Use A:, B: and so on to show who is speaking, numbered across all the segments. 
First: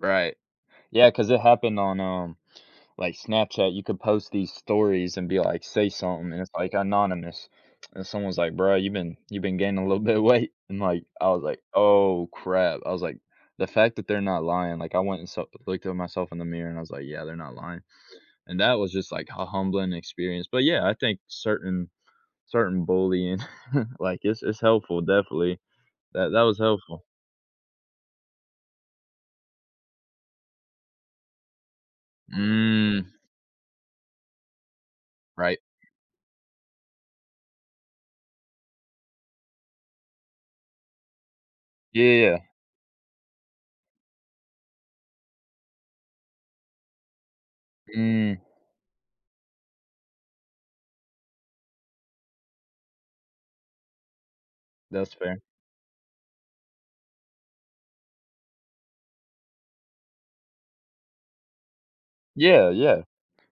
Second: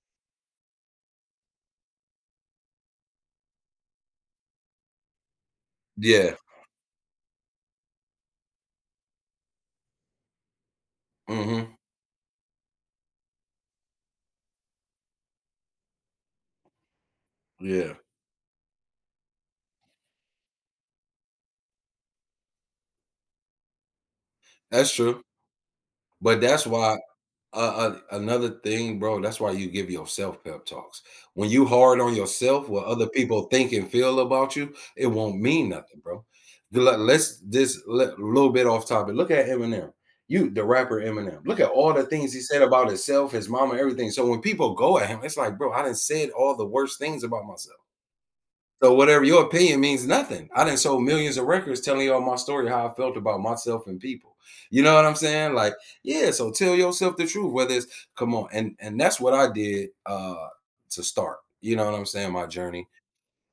A: Right. Yeah, 'cause it happened on, um, like Snapchat. You could post these stories and be like, "Say something,"
B: Yeah.
A: and it's like anonymous, and someone's like "Bro, you've been you've been gaining a little bit of weight," and, like, I was like,
B: Mhm.
A: "Oh, crap." I was, like, "The fact that they're not lying," like, I went and saw looked at myself in the mirror and I was like, "Yeah, they're not lying,"
B: Yeah.
A: and that was just, like, a humbling experience. But yeah, I think certain certain bullying, like, it's it's
B: That's
A: helpful,
B: true.
A: definitely. That
B: But
A: that was
B: that's why
A: helpful.
B: uh, uh, another thing, bro, that's why you give yourself pep talks. When you hard on yourself, what
A: Mm.
B: other people think and feel about you, it won't
A: Right.
B: mean nothing, bro. The le let's just let little bit off topic, look at Eminem, you the rapper Eminem, look at all
A: Yeah,
B: the
A: yeah,
B: things
A: yeah.
B: he said about himself, his mama, everything. So when people go at him, it's like, "Bro, I done said all the worst things about myself.
A: Mm.
B: So whatever your opinion means nothing, I done sold millions of records telling you all my story, how I felt about myself and people." You know
A: That
B: what
A: was
B: I'm
A: fair.
B: saying? Like, yeah, so tell yourself the truth, whether it's come on, and and that's what I did, uh, to start, you know what I'm saying? My
A: Yeah,
B: journey,
A: yeah.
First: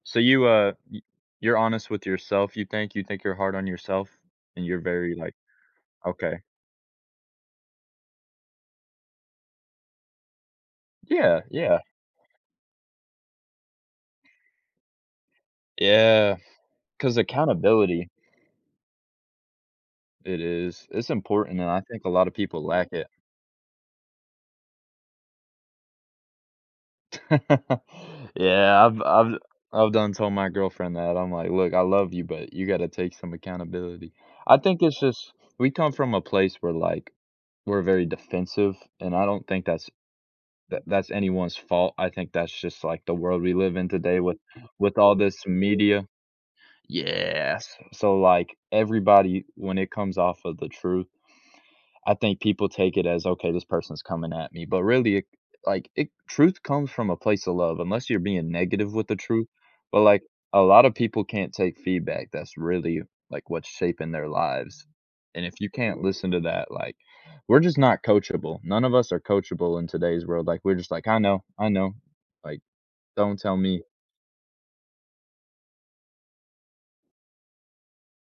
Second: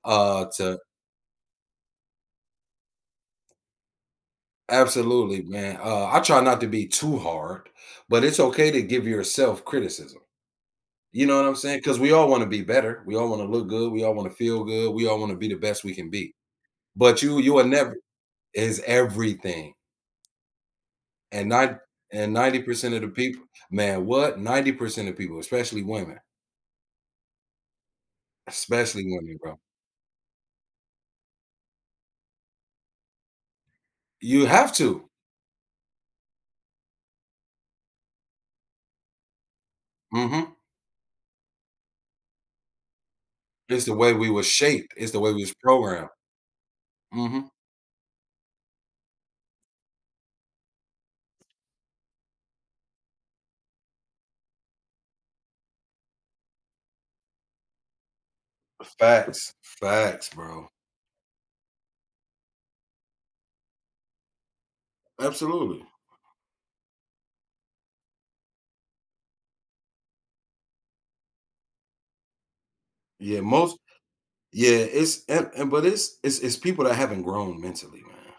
A: So
B: uh,
A: you, uh,
B: to
A: y you're honest with yourself, you think you think you're hard on yourself? And you're very like
B: Absolutely, man. Uh, I
A: Okay.
B: try not to be too hard, but it's okay to give yourself criticism, you know
A: Yeah,
B: what I'm
A: yeah.
B: saying? 'Cause we all wanna be better. We all wanna look good, we all wanna feel good, we all wanna be the best we can be.
A: Yeah, 'cause
B: But you you are never
A: accountability
B: It's everything.
A: It is. It's
B: And
A: important,
B: ni
A: and I think a lot
B: and
A: of
B: ninety
A: people lack
B: percent of the
A: it.
B: people man, what? 90% of people, especially women.
A: Yeah, I've
B: Especially
A: I've
B: women, bro.
A: I've done told my girlfriend that, I'm like, "Look, I love you, but you gotta take some accountability."
B: You
A: I
B: have
A: think it's
B: to.
A: just we come from a place where, like, we're very defensive, and I don't think that's
B: Mhm.
A: that that's anyone's fault, I think that's just like the world we live
B: It's
A: in
B: the way
A: today
B: we
A: with
B: was shaped,
A: with
B: it's
A: all
B: the way we
A: this
B: was
A: media.
B: programmed. Mhm.
A: Yes, so like everybody when it comes off of the truth, I think people take it as, "Okay this person's coming at me," but really, like, it truth comes from a place of love- unless you're being negative with the truth-
B: Facts.
A: but, like,
B: Facts,
A: a
B: bro.
A: lotta people can't take feedback that's really like what's shaping their lives, and if you
B: Absolutely.
A: can't listen to that, like, we're just not coachable, none of us are coachable in today's world, like, we're just like, "I know, I know," like, "Don't
B: Yeah,
A: tell
B: most
A: me."
B: yeah, it's and and, but it's it's it's people that haven't grown mentally, man.